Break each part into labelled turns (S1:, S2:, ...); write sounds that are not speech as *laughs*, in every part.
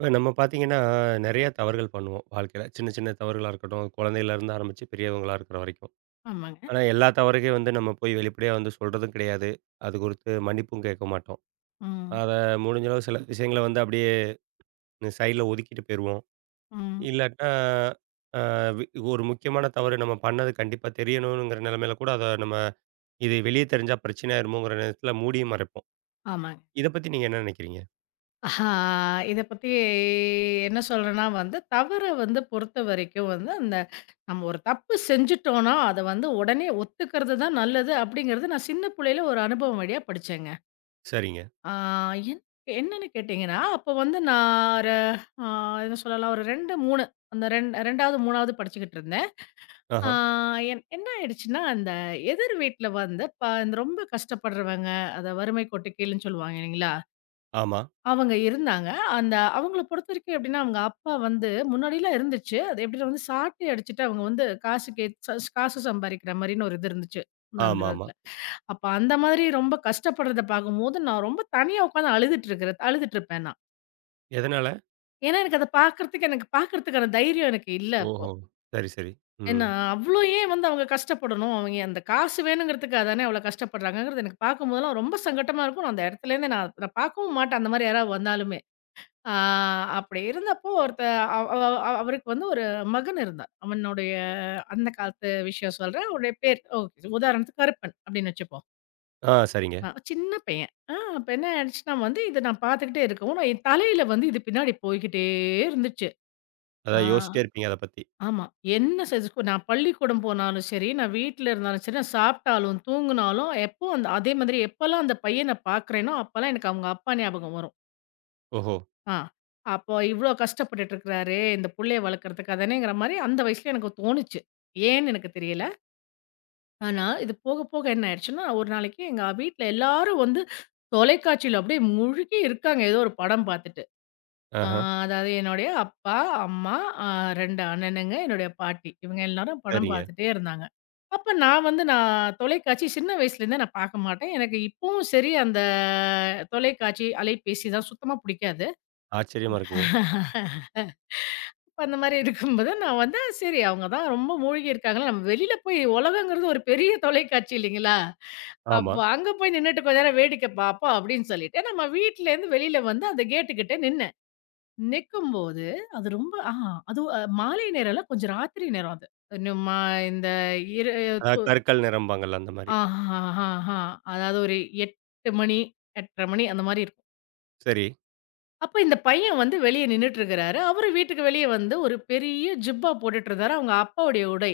S1: இப்ப நம்ம பார்த்தீங்கன்னா, நெறைய தவறுகள் பண்ணுவோம் வாழ்க்கையில. சின்ன சின்ன தவறுகளா இருக்கட்டும், குழந்தையிலருந்து ஆரம்பிச்சு பெரியவங்களா இருக்கிற வரைக்கும்.
S2: ஆமாங்க.
S1: ஆனா, எல்லா தவறுக்கும் வந்து நம்ம போய் வெளிப்படையா வந்து சொல்றதும் கிடையாது. அது குறித்து மன்னிப்பும் கேட்க மாட்டோம்.
S2: ம்,
S1: அத முடிஞ்ச அளவு சில விஷயங்கள வந்து அப்படியே சைட்ல ஒதுக்கிட்டு போயிருவோம்.
S2: ம்.
S1: இல்லாட்டினா, அ வி ஒரு முக்கியமான தவறு நம்ம பண்ணது கண்டிப்பா தெரியணுங்கிற நிலைமையில கூட அத நம்ம இது வெளிய தெரிஞ்சா பிரச்சனை ஆயிருமோங்கிற நேரத்தில மூடியும் மறைப்போம்.
S2: ஆமாங்க.
S1: இத பத்தி நீங்க என்ன நினைக்கிறீங்க?
S2: ஆ இத பத்தி என்ன சொல்றேன்னா வந்து, தவற வந்து பொறுத்தவரைக்கும் வந்து, அந்த நம்ம ஒரு தப்பு செஞ்சுட்டோம்னா, அத வந்து உடனே ஒத்துக்கிறது தான் நல்லது அப்படிங்கிறது நான் சின்ன புள்ளையில ஒரு அனுபவம் வழியா படிச்சேங்க.
S1: சரிங்க.
S2: ஆ என் என்னன்னு கேட்டீங்கன்னா, அப்போ வந்து நான் ஒரு ஆ என்ன சொல்லலாம் ஒரு 2, 3 அந்த ரெண் 2வது, 3வது படிச்சுக்கிட்டு இருந்தேன். ஆ
S1: ஆஹா.
S2: என் என்ன ஆயிடுச்சுன்னா, அந்த எதிர் வீட்ல வந்து இந்த ரொம்ப கஷ்டப்படுறவங்க, அத வறுமை கோட்டுக்கீழ்ன்னு சொல்லுவாங்க இல்லைங்களா?
S1: ஆமா.
S2: அவங்க இருந்தாங்க. அந்த அவங்கள பொறுத்தவரைக்கும் எப்படின்னா, அவங்க அப்பா வந்து முன்னாடிலாம் இருந்துச்சு. அது எப்படின்னா வந்து சாட்டை அடிச்சுட்டு அவங்க வந்து காசு கேட் சஸ் காசு சம்பாரிக்கிற மாரின்னு ஒரு இது இருந்துச்சு. அந்த
S1: ஆமாமா.
S2: காலத்துல. அப்ப அந்த மாதிரி ரொம்ப கஷ்டப்படுறத பார்க்கும்போது, நான் ரொம்ப தனியா உட்காந்து அழுதுட்டுருப்பேன் நான்.
S1: எதனால?
S2: ஏன்னா, எனக்கு அத பார்க்கறதுக்கு எனக்கு பார்க்கறதுக்கான தைரியம் எனக்கு இல்ல அப்போ.
S1: ஓஹோ! சரி, சரி. ம்.
S2: ஏன்னா, அவ்ளோ ஏன் வந்து அவங்க கஷ்டப்படணும்? அவங்க அந்த காசு வேணுங்கிறதுக்காக தானே அவ்ளோ கஷ்டப்படுறாங்கங்கிறது எனக்கு பார்க்கும்போதெல்லாம் ரொம்ப சங்கட்டமா இருக்கும். நான் அந்த இடத்துலேருந்து நான் நான் பார்க்கவும் மாட்டேன் அந்த மாரி யாராவது வந்தாலுமே. ஆ அப்படி இருந்தப்போ ஒருத்த அவ் அவ் அவ் அவருக்கு வந்து ஒரு மகன் இருந்தான். அந்த காலத்து விஷயம் சொல்றேன். அவனுடைய பேர் ஓகே உதாரணத்துக்கு கருப்பன் அப்படின்னு வச்சுப்போம்.
S1: ஆ சரிங்க.
S2: சின்ன பையன். அப்ப என்ன ஆயிடுச்சுன்னா வந்து இத நான் பார்த்துக்கிட்டே இருக்கவும், நான் என் தலையில வந்து இது பின்னாடி போய்க்கிட்டே இருந்துச்சு. ஆ.
S1: அதான் யோசிச்சிட்டே இருப்பீங்க அத பத்தி.
S2: ஆமா. என்ன செஞ்சு நான் பள்ளிக்கூடம் போனாலும் சரி, நான் வீட்ல இருந்தாலும் சரி, நான் சாப்பிட்டாலும், தூங்குனாலும் எப்போ அந்த அதே மாதிரி எப்போலாம் அந்த பையன பார்க்குறேனோ, அப்பலாம் எனக்கு அவங்க அப்பா ஞாபகம் வரும்.
S1: ஓஹோ!
S2: ஆ. அப்போ இவ்ளோ கஷ்டப்பட்டுட்டு இருக்கிறாரே! இந்த புள்ளைய வளர்க்கறதுக்கு அதானேங்கிற மாரி அந்த வயசுல எனக்கு தோணுச்சு. ஏன்னு எனக்கு தெரியல. ஆனா, இது போக போக என்ன ஆயிடுச்சுன்னா, ஒரு நாளைக்கு எங்க வீட்ல எல்லாரும் வந்து தொலைக்காட்சியில அப்படியே முழுகி இருக்காங்க. ஏதோ ஒரு படம் பார்த்துட்டு. ஆ
S1: ஆஹா.
S2: அதாவது என்னுடைய அப்பா, அம்மா, அ 2 அண்ணனுங்க, என்னுடைய பாட்டி. இவங்க எல்லாரும் படம்
S1: சரிங்க.
S2: பார்த்துட்டே இருந்தாங்க. அப்ப நான் தொலைக்காட்சி சின்ன வயசுலேருந்தே நான் பார்க்க மாட்டேன். எனக்கு இப்பவும் சரி அந்த தொலைக்காட்சி, அலைபேசி இதெல்லாம் சுத்தமா பிடிக்காது.
S1: ஆச்சரியமா இருக்குங்க.
S2: *laughs* அப்ப அந்த மாரி இருக்கும்போது, நான் வந்து சரி அவங்க தான் ரொம்ப மூழ்கி இருக்காங்களா, நம்ம வெளியில போய் உலகங்கிறது ஒரு பெரிய தொலைக்காட்சி இல்லைங்களா?
S1: ஆமா.
S2: அப்போ அங்க போய் நின்னுட்டு கொஞ்ச நேரம் வேடிக்கை பார்ப்போம் அப்படின்னு சொல்லிட்டு, நம்ம வீட்லேருந்து வெளியில வந்து அந்த கேட்டு கிட்ட நின்னேன். நிக்கும்போது அது ரொம்ப ஆ அது மாலை நேரம் இல்ல, கொஞ்சம் ராத்திரி நேரம் அது. நம்ம இந்த இரு
S1: அதாவது கருக்கல் நிறம்பாங்கல்ல அந்த மாரி.
S2: ஆஹா, ஆஹா. ஆஹா. அதாவது ஒரு 8 மணி, 8:30 மணி அந்த மாரி இருக்கும்.
S1: சரி.
S2: அப்ப இந்த பையன் வந்து வெளிய நின்னுட்டுருக்கிறாரு. அவரு வீட்டுக்கு வெளிய வந்து ஒரு பெரிய ஜிப்பா போட்டுட்டு இருந்தாரு. அவங்க அப்பாவுடைய உடை.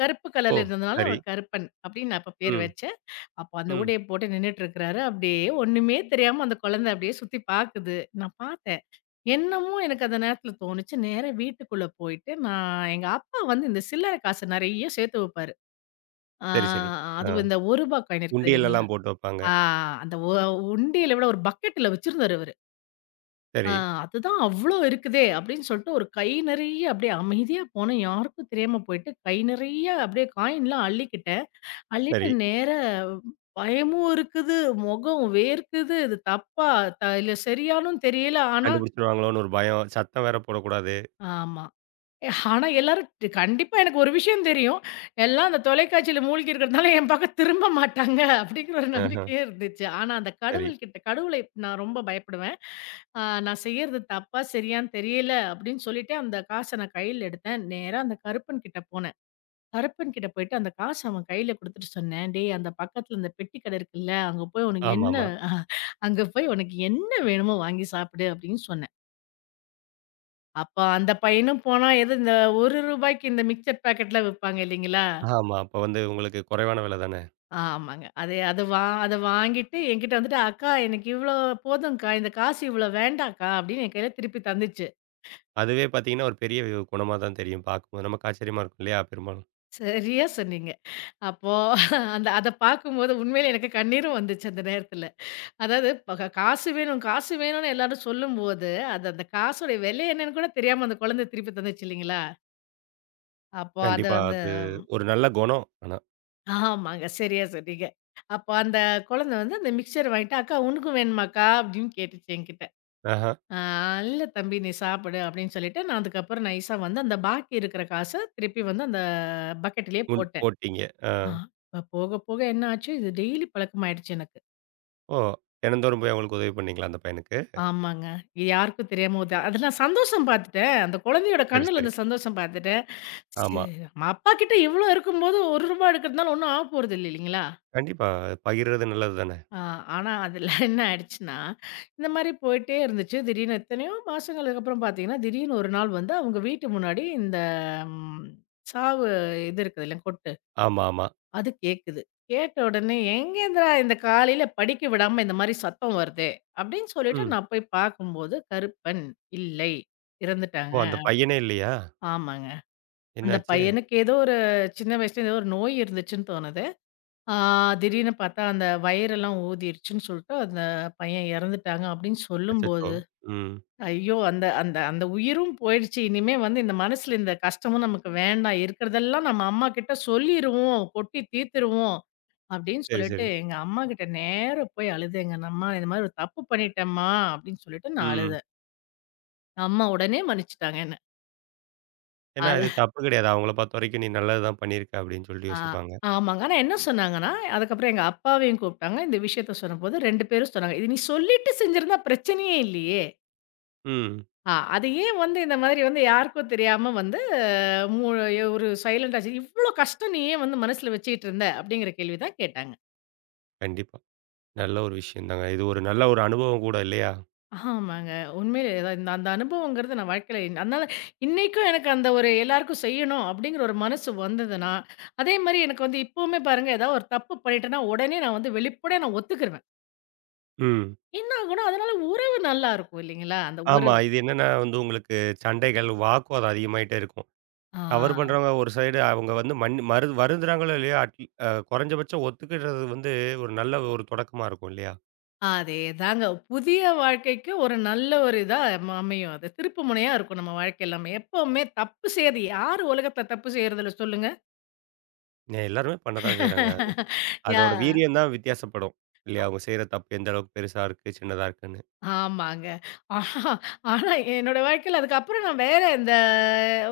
S2: கருப்பு
S1: ஓ!
S2: கலர்ல இருந்ததுனால
S1: சரி.
S2: அவர் கருப்பன் அப்படின்னு நான் அப்ப பேர்
S1: ம்,
S2: வச்சேன். அப்ப அந்த
S1: ம்.
S2: உடைய போட்டு நின்னுட்டுருக்கிறாரு. அப்படியே ஒண்ணுமே தெரியாம அந்த குழந்தை அப்படியே சுத்தி பாக்குது. நான் பார்த்தேன். என்னமோ எனக்கு அந்த நேரத்துல தோணுச்சு. நேரா வீட்டுக்குள்ள போயிட்டு நான் எங்க அப்பா வந்து இந்த சில்லற காசு நெறைய சேர்த்து வைப்பாரு. ஆ
S1: சரி, சரி. ஆ.
S2: அதுவும் இந்த ரூ. 1 காயின் இருக்குது இல்லைங்களா?
S1: உண்டியல்லலாம் போட்டு வைப்பாங்க.
S2: ஆ அந்த ஒ உண்டியல விட ஒரு பக்கெட்ல வச்சிருந்தாரு அவரு. ஆ
S1: சரி,
S2: அதுதான் அவ்ளோ இருக்குதே! அப்படின்னு சொல்லிட்டு ஒரு கை நெறைய அப்படியே அமைதியா போனேன். யாருக்கும் தெரியாம போயிட்டு, கை நெறைய அப்படியே காயின்லாம் அள்ளிக்கிட்டேன். அள்ளிட்டு
S1: சரி.
S2: நேரா பயமும் இருக்குது, முகம் வேர்க்குது, இது தப்பா? இல்ல சரியானும் தெரியல. ஆனா.
S1: கண்டுபிடிச்சுருவாங்களோன்னு ஒரு பயம். சத்தம் வேற போடக்கூடாது.
S2: ஆமா. ஆனா எல்லாரும் கண்டிப்பா எனக்கு ஒரு விஷயம் தெரியும். எல்லாம் அந்த தொலைக்காட்சியில மூழ்கி இருக்கிறதுனால என் பக்கம் திரும்ப மாட்டாங்க அப்படிங்கிற ஒரு
S1: ஆஹா.
S2: நம்பிக்கையே இருந்துச்சு. ஆனா அந்த
S1: சரி.
S2: கடவுளை நான் ரொம்ப பயப்படுவேன். நான் செய்யறது தப்பா, சரியான்னு தெரியல அப்படின்னு சொல்லிட்டு அந்த காச நான் கையில எடுத்தேன். நேரா அந்த கருப்பன் கிட்ட போனேன். கருப்பன் கிட்ட போயிட்டு அந்த காச அவன் கையில குடுத்துட்டு சொன்னேன். "டேய் அந்த பக்கத்துல அந்த பெட்டி கடை இருக்குல்ல,
S1: ஆமாமா.
S2: அஹ், அங்க போய் உனக்கு என்ன வேணுமோ வாங்கி சாப்பிடு" அப்படின்னு சொன்னேன். அப்ப அந்த பையனும் போனா எது இந்த ரூ. 1க்கு இந்த மிக்சர் பாக்கெட்லாம் விப்பாங்க இல்லைங்களா?
S1: ஆமா. அப்ப வந்து உங்களுக்கு குறைவான விலை தானே.
S2: ஆமாங்க. அது அது வா அத வாங்கிட்டு என்கிட்ட வந்துட்டு, "அக்கா எனக்கு இவ்வளோ போதும்க்கா. இந்த காசு இவ்வளோ வேண்டாம்க்கா" அப்படின்னு என் கையில திருப்பி தந்துச்சு.
S1: அதுவே பார்த்தீங்கன்னா, ஒரு பெரிய குணமா தான் தெரியும் பார்க்கும்போது. நமக்கு ஆச்சரியமா இருக்கும் இல்லையா? பெரும்பாலும்.
S2: சரியா சொன்னீங்க. அப்போ அந்த அத பார்க்கும்போது உண்மையிலே எனக்கு கண்ணீரும் வந்துச்சு அந்த நேரத்துல. அதாவது ப க காசு வேணும், காசு வேணும்னு எல்லாரும் சொல்லும்போது, அது அந்த காசோடைய விலை என்னன்னு கூட தெரியாம அந்த குழந்தை திருப்பி தந்துச்சு இல்லைங்களா? அப்போ அத
S1: கண்டிப்பா.
S2: வந்து
S1: அது
S2: ம்,
S1: ஒரு நல்ல குணம். ஆனா.
S2: ஆமாங்க. சரியா சொன்னீங்க. அப்போ அந்த குழந்தை வந்து அந்த மிக்ஸ்சர் வாங்கிட்டு, "அக்கா உனக்கும் வேணுமாக்கா?" அப்படின்னு கேட்டுச்சு என்கிட்ட.
S1: ஆஹ.
S2: ஆ "இல்ல தம்பி நீ சாப்பிடு" அப்படின்னு சொல்லிட்டு, நான் அதுக்கப்புறம் நைஸா வந்து அந்த பாக்கி இருக்கிற காச திருப்பி வந்து அந்த பக்கெட்லயே
S1: முன்
S2: போட்டேன்.
S1: போட்டீங்க. ஆ.
S2: ஆ. இப்ப போக, போக என்ன ஆச்சு, இது டெய்லி பழக்கமாயிடுச்சு எனக்கு.
S1: ஓ! தினந்தோறும் போய் அவங்களுக்கு உதவி பண்ணீங்களா அந்த பையனுக்கு?
S2: ஆமாங்க. இது யாருக்கும் தெரியாம உத அதெல்லாம் சந்தோஷம் பார்த்துட்டேன். அந்த குழந்தையோட
S1: சரி,
S2: கண்ணுல
S1: சரி.
S2: அந்த சந்தோஷம் பார்த்துட்டேன்.
S1: ஆமா.
S2: சரி நம்ம அப்பா கிட்ட இவ்வளோ இருக்கும்போது ரூ. 1 எடுக்கிறதுனால ஒண்ணும் ஆக போறதில்ல இல்லைங்களா?
S1: கண்டிப்பா. பகிர்றது நல்லது தானே!
S2: ஆ ஆனா அதில *laughs* என்ன ஆயிடுச்சுன்னா, இந்த மாரி போயிட்டே இருந்துச்சு. திடீர்னு எத்தனையோ மாசங்களுக்கு அப்புறம் பார்த்தீங்கன்னா, திடீர்னு ஒரு நாள் வந்து அவங்க வீட்டு முன்னாடி இந்த ம் சாவு இது இருக்குது இல்ல கொட்டு
S1: ஆமா, ஆமா.
S2: அது கேக்குது. கேட்ட உடனே, எங்கேருந்துடா இந்த காலையில படிக்க விடாம இந்த மாரி சத்தம் வருதே! அப்படின்னு சொல்லிட்டு
S1: ம்.
S2: நான் போய் பார்க்கும்போது, கருப்பன் இல்லை.
S1: ஓ!
S2: இறந்துட்டாங்க.
S1: அந்த பையனே இல்லையா?
S2: ஆமாங்க. அந்த
S1: என்னாச்சு?
S2: பையனுக்கு ஏதோ ஒரு சின்ன வயசுல ஏதோ ஒரு நோய் இருந்துச்சுன்னு தோணுது. ஆ திடீர்னு பார்த்தா அந்த வயிறெல்லாம் ஊதிருச்சுன்னு சொல்லிட்டு, அந்த பையன் இறந்துட்டாங்க அப்படின்னு
S1: அச்சச்சோ!
S2: சொல்லும்போது,
S1: ம்.
S2: ஐயோ! அந்த அந்த அந்த உயிரும் போயிடுச்சு. இனிமே வந்து இந்த மனசுல இந்த கஷ்டமும் நமக்கு வேண்டாம். இருக்கிறதெல்லாம் நம்ம அம்மாகிட்ட சொல்லிருவோம். கொட்டி தீர்த்துருவோம். அப்படின்னு
S1: சரி,
S2: சொல்லிட்டு
S1: சரி.
S2: எங்க அம்மா கிட்ட நேரா போய் அழுதேங்க. நான் அம்மா இந்த மாதிரி ஒரு தப்பு பண்ணிட்டேன்ம்மா அப்படின்னு சொல்லிட்டு நான்
S1: ம்.
S2: அழுதேன். அம்மா உடனே மன்னிச்சுட்டாங்க என்ன.
S1: ஏன்னா
S2: அது
S1: இது தப்பு கிடையாது. அவங்கள பொறுத்தவரைக்கும் நீ நல்லது தான் பண்ணியிருக்க அப்படின்னு சொல்லிட்டு
S2: ஆ
S1: யோசிப்பாங்க.
S2: ஆமாங்க. ஆனா என்ன சொன்னாங்கன்னா, அதுக்கப்புறம் எங்க அப்பாவையும் கூப்பிட்டாங்க. இந்த விஷயத்த சொன்னபோது 2 பேரும் சொன்னாங்க. "இது நீ சொல்லிட்டு செஞ்சிருந்தா பிரச்சனையே இல்லையே.
S1: ம்.
S2: அது ஏன் வந்து இந்த மாதிரி வந்து யாருக்கும் தெரியாம வந்து மூ ஒரு சைலன்ட் ஆச்சு. இவ்ளோ கஷ்டம் நீ ஏன் வந்து மனசுல வச்சுக்கிட்டு இருந்த?" அப்படிங்கிற கேள்வி தான் கேட்டாங்க.
S1: கண்டிப்பா. நல்ல ஒரு விஷயம் தாங்க. இது ஒரு நல்ல ஒரு அனுபவம் கூட இல்லையா?
S2: ஆமாங்க. உண்மையிலே அதான் இந்த அந்த அனுபவங்கிறது நான் வாழ்க்கையில அதனால இன்னைக்கும் எனக்கு அந்த ஒரு எல்லாருக்கும் செய்யணும் அப்படிங்கிற ஒரு மனசு வந்ததுன்னா, அதே மாரி எனக்கு வந்து இப்பவுமே பாருங்க ஏதாவது ஒரு தப்பு பண்ணிட்டேன்னா, உடனே நான் வந்து வெளிப்படையா நான் ஒத்துக்கிருவேன்.
S1: ம்.
S2: என்ன ஆகும்னா, அதனால உறவு நல்லா இருக்கும் இல்லைங்களா? அந்த
S1: ஆமா.
S2: உறவு.
S1: இது என்னன்னா வந்து உங்களுக்கு சண்டைகள், வாக்குவாதம் அதிகமாயிட்டே இருக்கும்.
S2: ஆ,
S1: கவர்
S2: ஆ.
S1: பண்றவங்க ஒரு சைடு அவங்க வந்து மரு வருந்துறாங்களோ இல்லையோ குறைஞ்சபட்சம் ஒத்துக்கிடுறது வந்து ஒரு நல்ல ஒரு தொடக்கமா இருக்கும் இல்லையா?
S2: அதேதாங்க. புதிய வாழ்க்கைக்கு ஒரு நல்ல ஒரு இதா அமையும் அது. திருப்பு முனையா இருக்கும் நம்ம வாழ்க்கை எல்லாமே. எப்பவுமே தப்பு செய்றது யாரு உலகத்தில தப்பு செய்றதில்ல சொல்லுங்க?
S1: ஏ எல்லாருமே பண்ண தான் செய்றாங்க அது.
S2: *laughs* யா
S1: அதோட வீரியம் தான் வித்தியாசப்படும். இல்லையா? அவங்க செய்ற தப்பு எந்த அளவுக்கு பெருசா இருக்கு, சின்னதா இருக்குன்னு.
S2: ஆமாங்க. ஆனா ஆனா என்னோட வாழ்க்கையில அதுக்கப்புறம் நான் வேற இந்த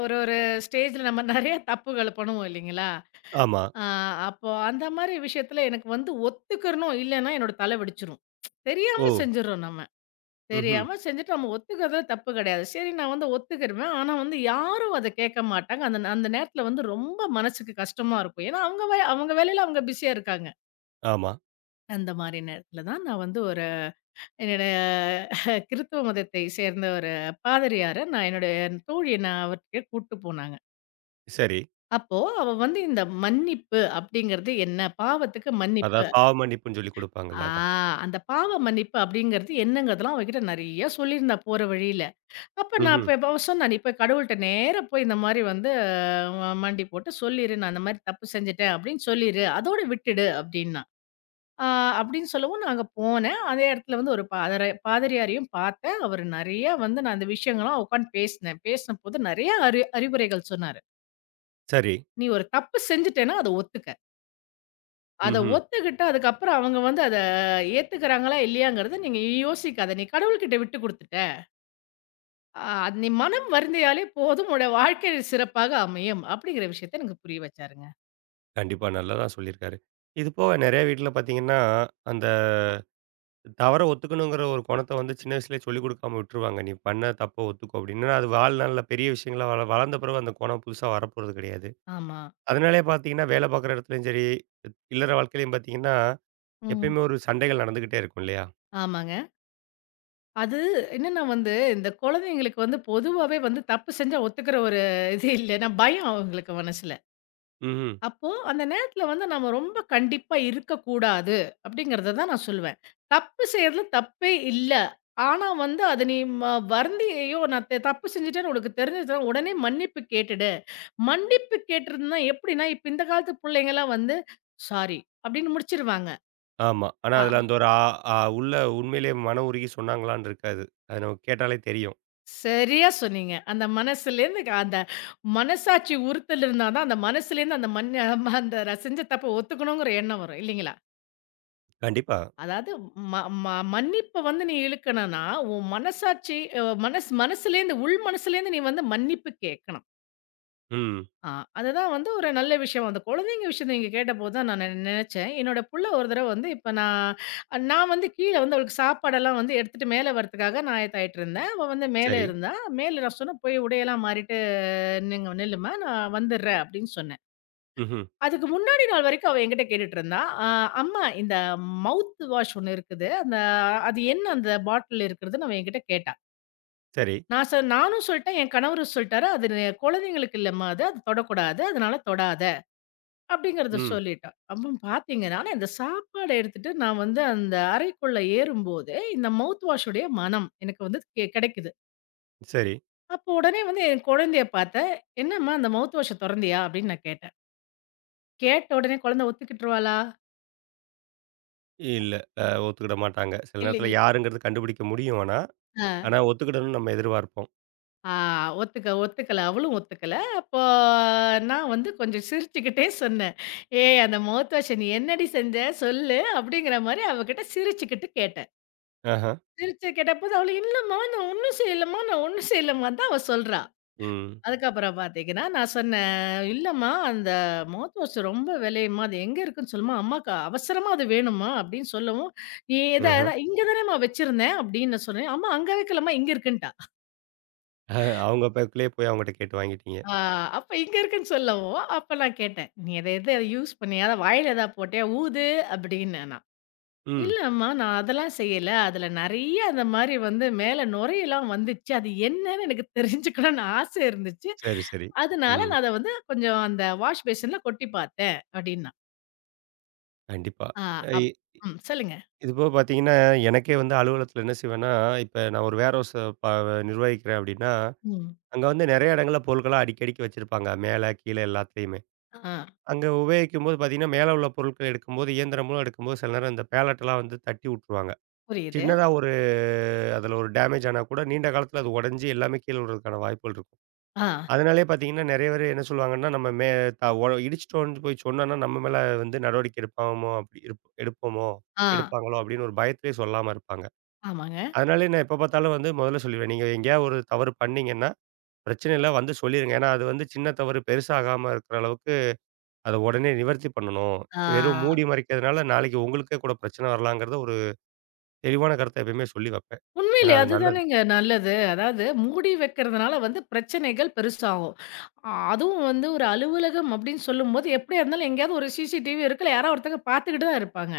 S2: ஒரு ஒரு ஸ்டேஜ்ல நம்ம நெறைய தப்புகள் பண்ணுவோம் இல்லைங்களா?
S1: ஆமா.
S2: ஆ அப்போ அந்த மாரி விஷயத்துல எனக்கு வந்து ஒத்துக்கிறணும் இல்லன்னா என்னோட தலை வெடிச்சுரும்.
S1: ஓ!
S2: தெரியாம செஞ்சுர்றோம் நம்ம.
S1: ம்ஹ்ம்.
S2: தெரியாம செஞ்சுட்டு நம்ம ஒத்துக்கிறதுல தப்பு கெடையாது. சரி நான் வந்து ஒத்துக்கிருவேன். ஆனா வந்து யாரும் அத கேட்க மாட்டாங்க. அந்த அந்த நேரத்துல வந்து ரொம்ப மனசுக்கு கஷ்டமா இருக்கும். ஏன்னா அவங்க வேலையில அவங்க பிஸியா இருக்காங்க.
S1: ஆமா.
S2: அந்த மாரி நேரத்துல தான் நான் வந்து ஒரு என்னுடைய கிறித்துவ மதத்தை சேர்ந்த ஒரு பாதிரியார நான் என்னுடைய தோழிய நான் அவர்கிட்ட கூட்டு போனாங்க.
S1: சரி.
S2: அப்போ அவ வந்து இந்த மன்னிப்பு அப்படிங்கிறது என்ன? பாவத்துக்கு மன்னிப்பு.
S1: அதான் பாவ மன்னிப்புன்னு சொல்லி குடுப்பாங்கல்ல
S2: ஆ
S1: அதான்.
S2: அந்த பாவ மன்னிப்பு அப்படிங்கிறது என்னங்கிறதெல்லாம் அவகிட்ட நெறைய சொல்லியிருந்தா போற வழியில. அப்ப நான்
S1: ம்ஹ்ம்.
S2: இப்ப இப்ப அவ சொன்னா, "நீ போய் கடவுள்ட்ட நேரா போய் இந்த மாரி வந்து ம மண்டி போட்டு சொல்லிரு. நான் இந்த மாரி தப்பு செஞ்சுட்டேன்" அப்படின்னு சொல்லிரு. அதோட விட்டுடு அப்படின்னா. ஆ அப்படின்னு சொல்லவும் நான் அங்க போனேன். அதே இடத்துல வந்து ஒரு பாதிரியாரையும் பார்த்தேன். அவரு நெறையா வந்து நான் அந்த விஷயங்கள்லாம் உட்காந்து பேசினேன். பேசினபோது நெறையா அறிவுரைகள் சொன்னாரு.
S1: சரி.
S2: "நீ ஒரு தப்பு செஞ்சுட்டேன்னா அத ஒத்துக்க. அத
S1: ம்ஹ்ம்.
S2: ஒத்துக்கிட்டு அதுக்கப்புறம் அவங்க வந்து அத ஏத்துக்கிறாங்களா, இல்லையாங்கிறத நீங்க யோசிக்காத. நீ கடவுள்கிட்ட விட்டு குடுத்துட்ட. அ நீ மனம் வருந்தியாலே போதும் உன்னோட வாழ்க்கை சிறப்பாக அமையும்." அப்படிங்கிற விஷயத்த எனக்கு புரிய வச்சாருங்க.
S1: கண்டிப்பா. நல்லா தான் சொல்லியிருக்காரு. இது போக நெறைய வீட்ல பார்த்தீங்கன்னா, அந்த தவற ஒத்துக்கணுங்கிற ஒரு குணத்த வந்து சின்ன வயசுலயே சொல்லிக் குடுக்காம விட்டுருவாங்க. நீ பண்ண தப்ப ஒத்துக்கோ அப்படின்னு. அது வாழ்நாள்ல பெரிய விஷயங்களா வளர்ந்த பிறகு அந்த குணம் புதுசா வரப்போறது கிடையாது.
S2: ஆமா.
S1: அதனாலேயே பார்த்தீங்கன்னா, வேலை பார்க்குற இடத்துலயும் சரி, இல்லற வாழ்க்கையிலயும் பார்த்தீங்கன்னா,
S2: ம்.
S1: எப்பயுமே ஒரு சண்டைகள் நடந்துகிட்டே இருக்கும் இல்லையா?
S2: ஆமாங்க. அது என்னன்னா வந்து, இந்த குழந்தைங்களுக்கு வந்து பொதுவாவே வந்து தப்பு செஞ்சா ஒத்துக்கிற ஒரு இது இல்லன்னா பயம் அவங்களுக்கு மனசுல.
S1: ம்ஹ்ம்.
S2: அப்போ அந்த நேரத்துல வந்து நம்ம ரொம்ப கண்டிப்பா இருக்கக்கூடாது அப்படிங்கிறத தான் நான் சொல்லுவேன். தப்பு செய்றதுல தப்பே இல்ல. ஆனா வந்து அத நீ ம வருந்தி "ஐயோ! நான் த தப்பு செஞ்சுட்டேன்னு உனக்கு தெரிஞ்சிருச்சுனா உடனே மன்னிப்பு கேட்டுடு." மன்னிப்பு கேட்டுருந்தா எப்படின்னா, இப்ப இந்த காலத்து புள்ளைங்கலாம் வந்து, "சாரி" அப்படின்னு முடிச்சிருவாங்க.
S1: ஆமா. ஆனா
S2: அ
S1: அதுல அந்த ஒரு ஆ ஆ உள்ள உண்மையிலேயே மன உருகி சொன்னாங்களான்னு இருக்காது. அது நமக்கு கேட்டாலே தெரியும்.
S2: சரியா சொன்னீங்க. அந்த மனசுலேருந்து அந்த மனசாட்சி உறுத்தல் இருந்தா தான், அந்த மனசுலேருந்து அந்த நான் செஞ்ச தப்ப ஒத்துக்கணுங்கிற எண்ணம் வரும் இல்லைங்களா?
S1: கண்டிப்பா.
S2: அதாவது ம ம மன்னிப்ப வந்து நீ இழுக்கணும்னா, உன் மனசாட்சி அ மனசு மனசுலேருந்து உள் மனசுலேருந்து நீ வந்து மன்னிப்பு கேட்கணும்.
S1: ம்.
S2: ஆ அதுதான் வந்து ஒரு நல்ல விஷயம். அந்த குழந்தைங்க விஷயத்த நீங்க கேட்டபோது தான் நான் நெனச்சேன். என்னோட புள்ள ஒரு தடவ வந்து இப்ப நான் நான் வந்து கீழ வந்து அவளுக்கு சாப்பாடெல்லாம் வந்து எடுத்துட்டு மேல வரதுக்காக நான் ஆயத்தாயிட்டு இருந்தேன். அவ வந்து மேல
S1: சரி.
S2: இருந்தா. மேல நான் சொன்னேன், "போய் உடையெல்லாம் மாறிட்டு" நீங்க நில்லுமா நான் வந்துடுறேன் அப்படின்னு சொன்னேன்.
S1: ம்ஹ்ம்.
S2: அதுக்கு முன்னாடி நாள் வரைக்கும் அவ என்கிட்ட கேட்டுட்டு இருந்தா, அ அம்மா இந்த மவுத் வாஷ் ஒண்ணு இருக்குது. அந்த அது என்ன அந்த பாட்டில் இருக்கிறதுன்னு அவ என்கிட்ட கேட்டா.
S1: சரி.
S2: நான் சொ நானும் சொல்லிட்டேன், என் கணவரும் சொல்லிட்டாரு. அது நி- குழந்தைங்களுக்கு இல்லம்மா அது. அது தொடக்கூடாது. அதனால தொடாத அப்படிங்கிறத
S1: ம்.
S2: சொல்லிட்டோம். அப்ப பார்த்தீங்கன்னா, இந்த சாப்பாட எடுத்துட்டு நான் வந்து அந்த அறைக்குள்ள ஏறும்போது, இந்த மவுத் வாஷுடைய மணம் எனக்கு வந்து கிடைக்குது.
S1: சரி.
S2: அப்போ உடனே வந்து என் குழந்தைய பார்த்தேன். "என்னம்மா அந்த மவுத் வாஷ தொறந்தியா?" அப்படின்னு நான் கேட்டேன். கேட்ட உடனே குழந்தை ஒத்துக்கிட்டுருவாளா?
S1: இல்ல. அ ஒத்துக்கிட மாட்டாங்க. சில நேரத்துல
S2: இல்லைங்க.
S1: யாருங்கிறது கண்டுபிடிக்க முடியும் ஆனா.
S2: அ,
S1: ஆனா, ஒத்துக்கிடணும்னு நம்ம எதிர்பார்ப்போம்.
S2: ஆ ஒத்துக்க ஒத்துக்கல. அவளும் ஒத்துக்கல. அப்போ நான் வந்து கொஞ்சம் சிரிச்சுக்கிட்டே சொன்னேன். "ஏய் அந்த மவுத் வாஷ நீ என்னடி செஞ்ச? சொல்லு" அப்படிங்கிற மாரி அவகிட்ட சிரிச்சுக்கிட்டு கேட்டேன்.
S1: ஆஹா.
S2: சிரிச்சு கேட்டபோது அவளு "இல்லம்மா நான் ஒண்ணும் செய்யலம்மா, நான் ஒண்ணும் செய்யலம்மா" தான் அவ சொல்றா.
S1: ம்.
S2: அதுக்கப்புறம் பார்த்தீங்கன்னா, நான் சொன்னேன், "இல்லம்மா, அந்த மவுத் வாஷ் ரொம்ப விலையும்மா. அது எங்க இருக்குன்னு சொல்லும்மா. அம்மாக்கு அவசரமா அது வேணும்மா" அப்படின்னு சொல்லவும், "நீ எத
S1: ம்ஹ்ம்.
S2: எத இங்க தானேம்மா வச்சிருந்தேன்" அப்படின்னு நான் சொன்னேன். "அம்மா அங்க வைக்கலம்மா, இங்க இருக்குன்ட்டா."
S1: அவங்க பேக்குலயே போய் அவங்கட்ட கேட்டு வாங்கிட்டீங்க.
S2: ஆ அப்ப இங்க இருக்குன்னு சொல்லவும், அப்ப நான் கேட்டேன், "நீ எத எத யூஸ் பண்ணியா? வாயில எதா போட்டியா? ஊது" அப்படின்னு.
S1: ம்.
S2: இல்லம்மா. நான் அதெல்லாம் செய்யல. அதுல நெறைய அந்த மாரி வந்து மேல நுரையெல்லாம் வந்துச்சு. அது என்னன்னு எனக்கு தெரிஞ்சுக்கணும்னு ஆசை இருந்துச்சு.
S1: சரி, சரி.
S2: அதனால
S1: ம்.
S2: நான் அத வந்து கொஞ்சம் அந்த வாஷ் பேசின்ல கொட்டி பார்த்தேன் அப்டின்னா.
S1: கண்டிப்பா.
S2: ஆ.
S1: இ
S2: அப் ம். சொல்லுங்க.
S1: இது போக பார்த்தீங்கன்னா, எனக்கே வந்து அலுவலகத்தில என்ன செய்வேன்னா, இப்ப நான் ஒரு வேர் ஹவுஸ ப நிர்வகிக்கிறேன் அப்படின்னா,
S2: ம்.
S1: அங்க வந்து நெறைய இடங்கள்ல பொருட்கள அடிக்கடிக்கு வச்சிருப்பாங்க. மேல, கீழ எல்லாத்துலயுமே.
S2: ஆ
S1: அங்க உபயோகிக்கும்போது பார்த்தீங்கன்னா, மேல உள்ள பொருட்கள் எடுக்கும்போது, இயந்திரம் எடுக்கும்போது சில நேரம் இந்த பேலட்லாம் வந்து தட்டி உட்டுருவாங்க.
S2: புரியுது.
S1: சின்னதா ஒரு அதில ஒரு டேமேஜ் ஆனா கூட நீண்ட காலத்தில அது உடைஞ்சு எல்லாமே கீழ விழுறதுக்கான வாய்ப்புகள் இருக்கும்.
S2: ஆ,
S1: அதனாலயே பார்த்தீங்கன்னா, நெறைய பேரு என்ன சொல்லுவாங்கன்னா, நம்ம மே த ஒ இடிச்சுட்டோன்னு போய் சொன்னோம்னா, நம்ம மேல வந்து நடவடிக்கை எடுப்பாமோ அப்படி இருப் எடுப்போமோ,
S2: ஆ.
S1: எடுப்பாங்களோ அப்படின்னு ஒரு பயத்திலேயே சொல்லாம இருப்பாங்க.
S2: ஆமாங்க.
S1: அதனாலயே நான் எப்ப பார்த்தாலும் வந்து முதல்ல சொல்லிருவேன். நீங்க எங்கேயாவது ஒரு தவறு பண்ணீங்கன்னா, பிரச்சனை இல்ல வந்து சொல்லிருங்க. ஏன்னா, அது வந்து சின்ன தவறு பெருசாகாம இருக்கிற அளவுக்கு அத உடனே நிவர்த்தி பண்ணணும்.
S2: ஆ.
S1: வெறும் மூடி மறைக்கிறதுனால நாளைக்கு உங்களுக்கே கூட பிரச்சனை வரலாங்கிறத ஒரு தெளிவான கருத்த எப்பயுமே சொல்லி வைப்பேன்.
S2: உண்மையிலே
S1: ஏன்னா, அது நல்லது.
S2: அதுதானேங்க நல்லது. அதாவது மூடி வைக்கிறதுனால வந்து பிரச்சனைகள் பெருசாகும். ஆ, அதுவும் வந்து ஒரு அலுவலகம் அப்டின்னு சொல்லும்போது, எப்டியா இருந்தாலும் எங்கேயாவது ஒரு சிசிடிவி இருக்குல்ல. யாராவது ஒருத்தங்க பார்த்துக்கிட்டு தான் இருப்பாங்க.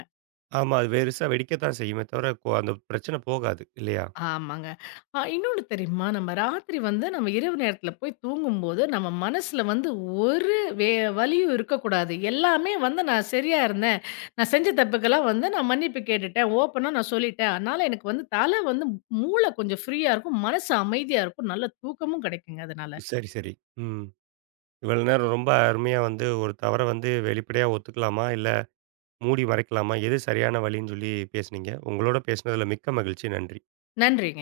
S1: ஆமா, அது பெருசா வெடிக்கத்தான் செய்யுமே தவிர, அந்த பிரச்சனை போகாது இல்லையா?
S2: ஆமாங்க. இன்னொன்னு தெரியுமா? நம்ம ராத்திரி வந்து நம்ம இரவு நேரத்தில போய் தூங்கும்போது, நம்ம மனசுல வந்து ஒரு வே வலியும் இருக்கக்கூடாது. எல்லாமே வந்து நான் சரியா இருந்தேன். நான் செஞ்ச தப்புக்கெல்லாம் வந்து நான் மன்னிப்பு கேட்டுட்டேன். ஓப்பனா நான் சொல்லிட்டேன். அதனால எனக்கு வந்து தலை வந்து மூளை கொஞ்சம் ஃப்ரீயா இருக்கும். மனசு அமைதியா இருக்கும். நல்ல தூக்கமும் கிடைக்குங்க அதனால.
S1: சரி, சரி. ம். இவ்வளோ நேரம் ரொம்ப அருமையா வந்து ஒரு தவற வந்து வெளிப்படையா ஒத்துக்கலாமா? இல்ல மூடி மறைக்கலாமா? எது சரியான வழின்னு சொல்லி பேசுனீங்க. உங்களோட பேசினதுல மிக்க மகிழ்ச்சி. நன்றி.
S2: நன்றிங்க.